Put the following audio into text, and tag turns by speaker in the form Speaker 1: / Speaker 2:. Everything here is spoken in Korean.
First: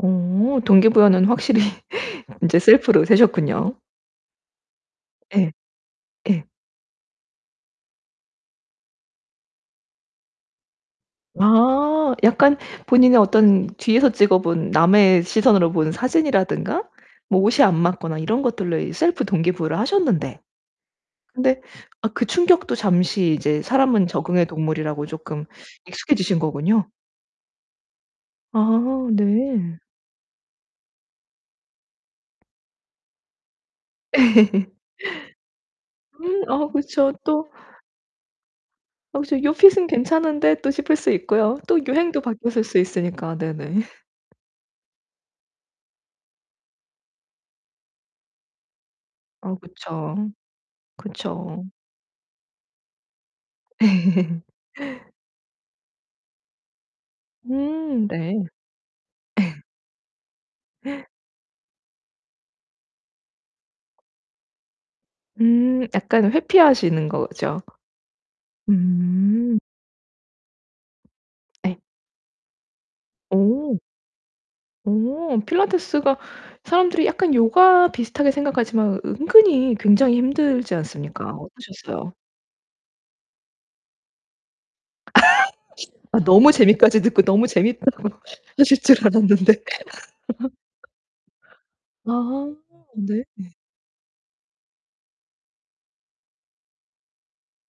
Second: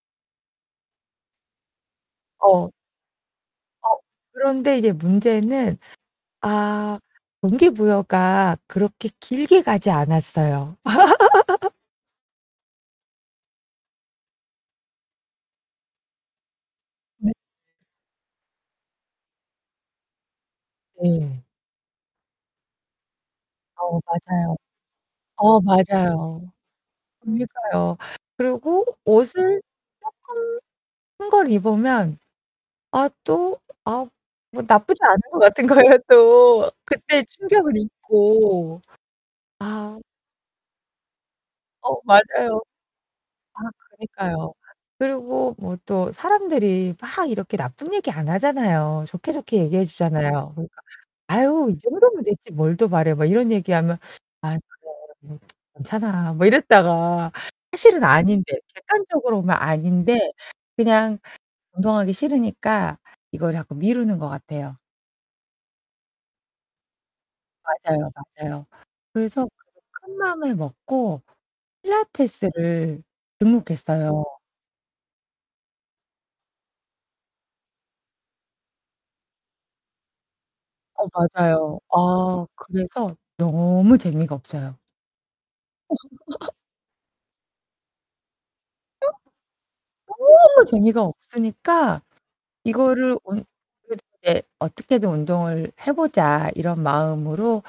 Speaker 1: 오 동기 부여는 확실히 인제
Speaker 2: 어.
Speaker 1: 셀프로 세셨군요.
Speaker 2: 어 그런데 이제
Speaker 1: 예
Speaker 2: 문제는
Speaker 1: 예.
Speaker 2: 아 동기부여가 그렇게 길게 가지 않았어요.
Speaker 1: 아 약간 본인의 어떤 뒤에서 찍어 본 남의 시선으로 본 사진이라든가
Speaker 2: 네.
Speaker 1: 뭐 옷이 안 맞거나 이런 것들로 셀프 동기 부여를 하셨는데,
Speaker 2: 네.
Speaker 1: 근데 아 그 충격도 잠시 이제
Speaker 2: 어
Speaker 1: 사람은 적응의
Speaker 2: 맞아요.
Speaker 1: 동물이라고 쪼끔
Speaker 2: 어
Speaker 1: 익숙해지신
Speaker 2: 맞아요.
Speaker 1: 거군요.
Speaker 2: 그러니까요. 그리고
Speaker 1: 아
Speaker 2: 옷을
Speaker 1: 네.
Speaker 2: 쪼끔 큰 걸 입으면 아 또 아 뭐 나쁘지 않은 것 같은 거예요
Speaker 1: 음 아
Speaker 2: 또.
Speaker 1: 그쵸
Speaker 2: 그때
Speaker 1: 또
Speaker 2: 충격을 잊고.
Speaker 1: 혹시 요 핏은
Speaker 2: 아.
Speaker 1: 괜찮은데 싶을 수 있고요. 또
Speaker 2: 어,
Speaker 1: 유행도
Speaker 2: 맞아요.
Speaker 1: 바뀌었을 수 있으니까,
Speaker 2: 아
Speaker 1: 네네.
Speaker 2: 그니까요. 그리고 뭐 또 사람들이 막 이렇게 나쁜 얘기 안 하잖아요. 좋게
Speaker 1: 어
Speaker 2: 좋게 얘기해
Speaker 1: 그쵸.
Speaker 2: 주잖아요. 그러니까
Speaker 1: 그쵸.
Speaker 2: "아유 이 정도면 됐지 뭘 더 바래." 막 이런 얘기하면 아. 그래. 음 괜찮아 뭐 이랬다가 사실은
Speaker 1: 음 네.
Speaker 2: 아닌데 객관적으로 보면 아닌데 그냥 운동하기 싫으니까 이걸 자꾸 미루는 거 같아요.
Speaker 1: 음, 약간 회피하시는 거죠?
Speaker 2: 맞아요, 맞아요. 그래서
Speaker 1: 음.
Speaker 2: 그게 큰 마음을 먹고
Speaker 1: 네.
Speaker 2: 필라테스를
Speaker 1: 오.
Speaker 2: 등록했어요.
Speaker 1: 오 필라테스가 사람들이 약간 요가 비슷하게 생각하지만 은근히 굉장히 힘들지
Speaker 2: 어,
Speaker 1: 않습니까?
Speaker 2: 맞아요.
Speaker 1: 어떠셨어요?
Speaker 2: 아 그래서 너무 재미가 없어요.
Speaker 1: 아 너무 재미까지 듣고 너무 재밌다고 하실 줄 알았는데.
Speaker 2: 너무 재미가 없으니까
Speaker 1: 아
Speaker 2: 이거를
Speaker 1: 네.
Speaker 2: 온 그래도 인제 '어떻게든 운동을 해 보자.' 이런 마음으로.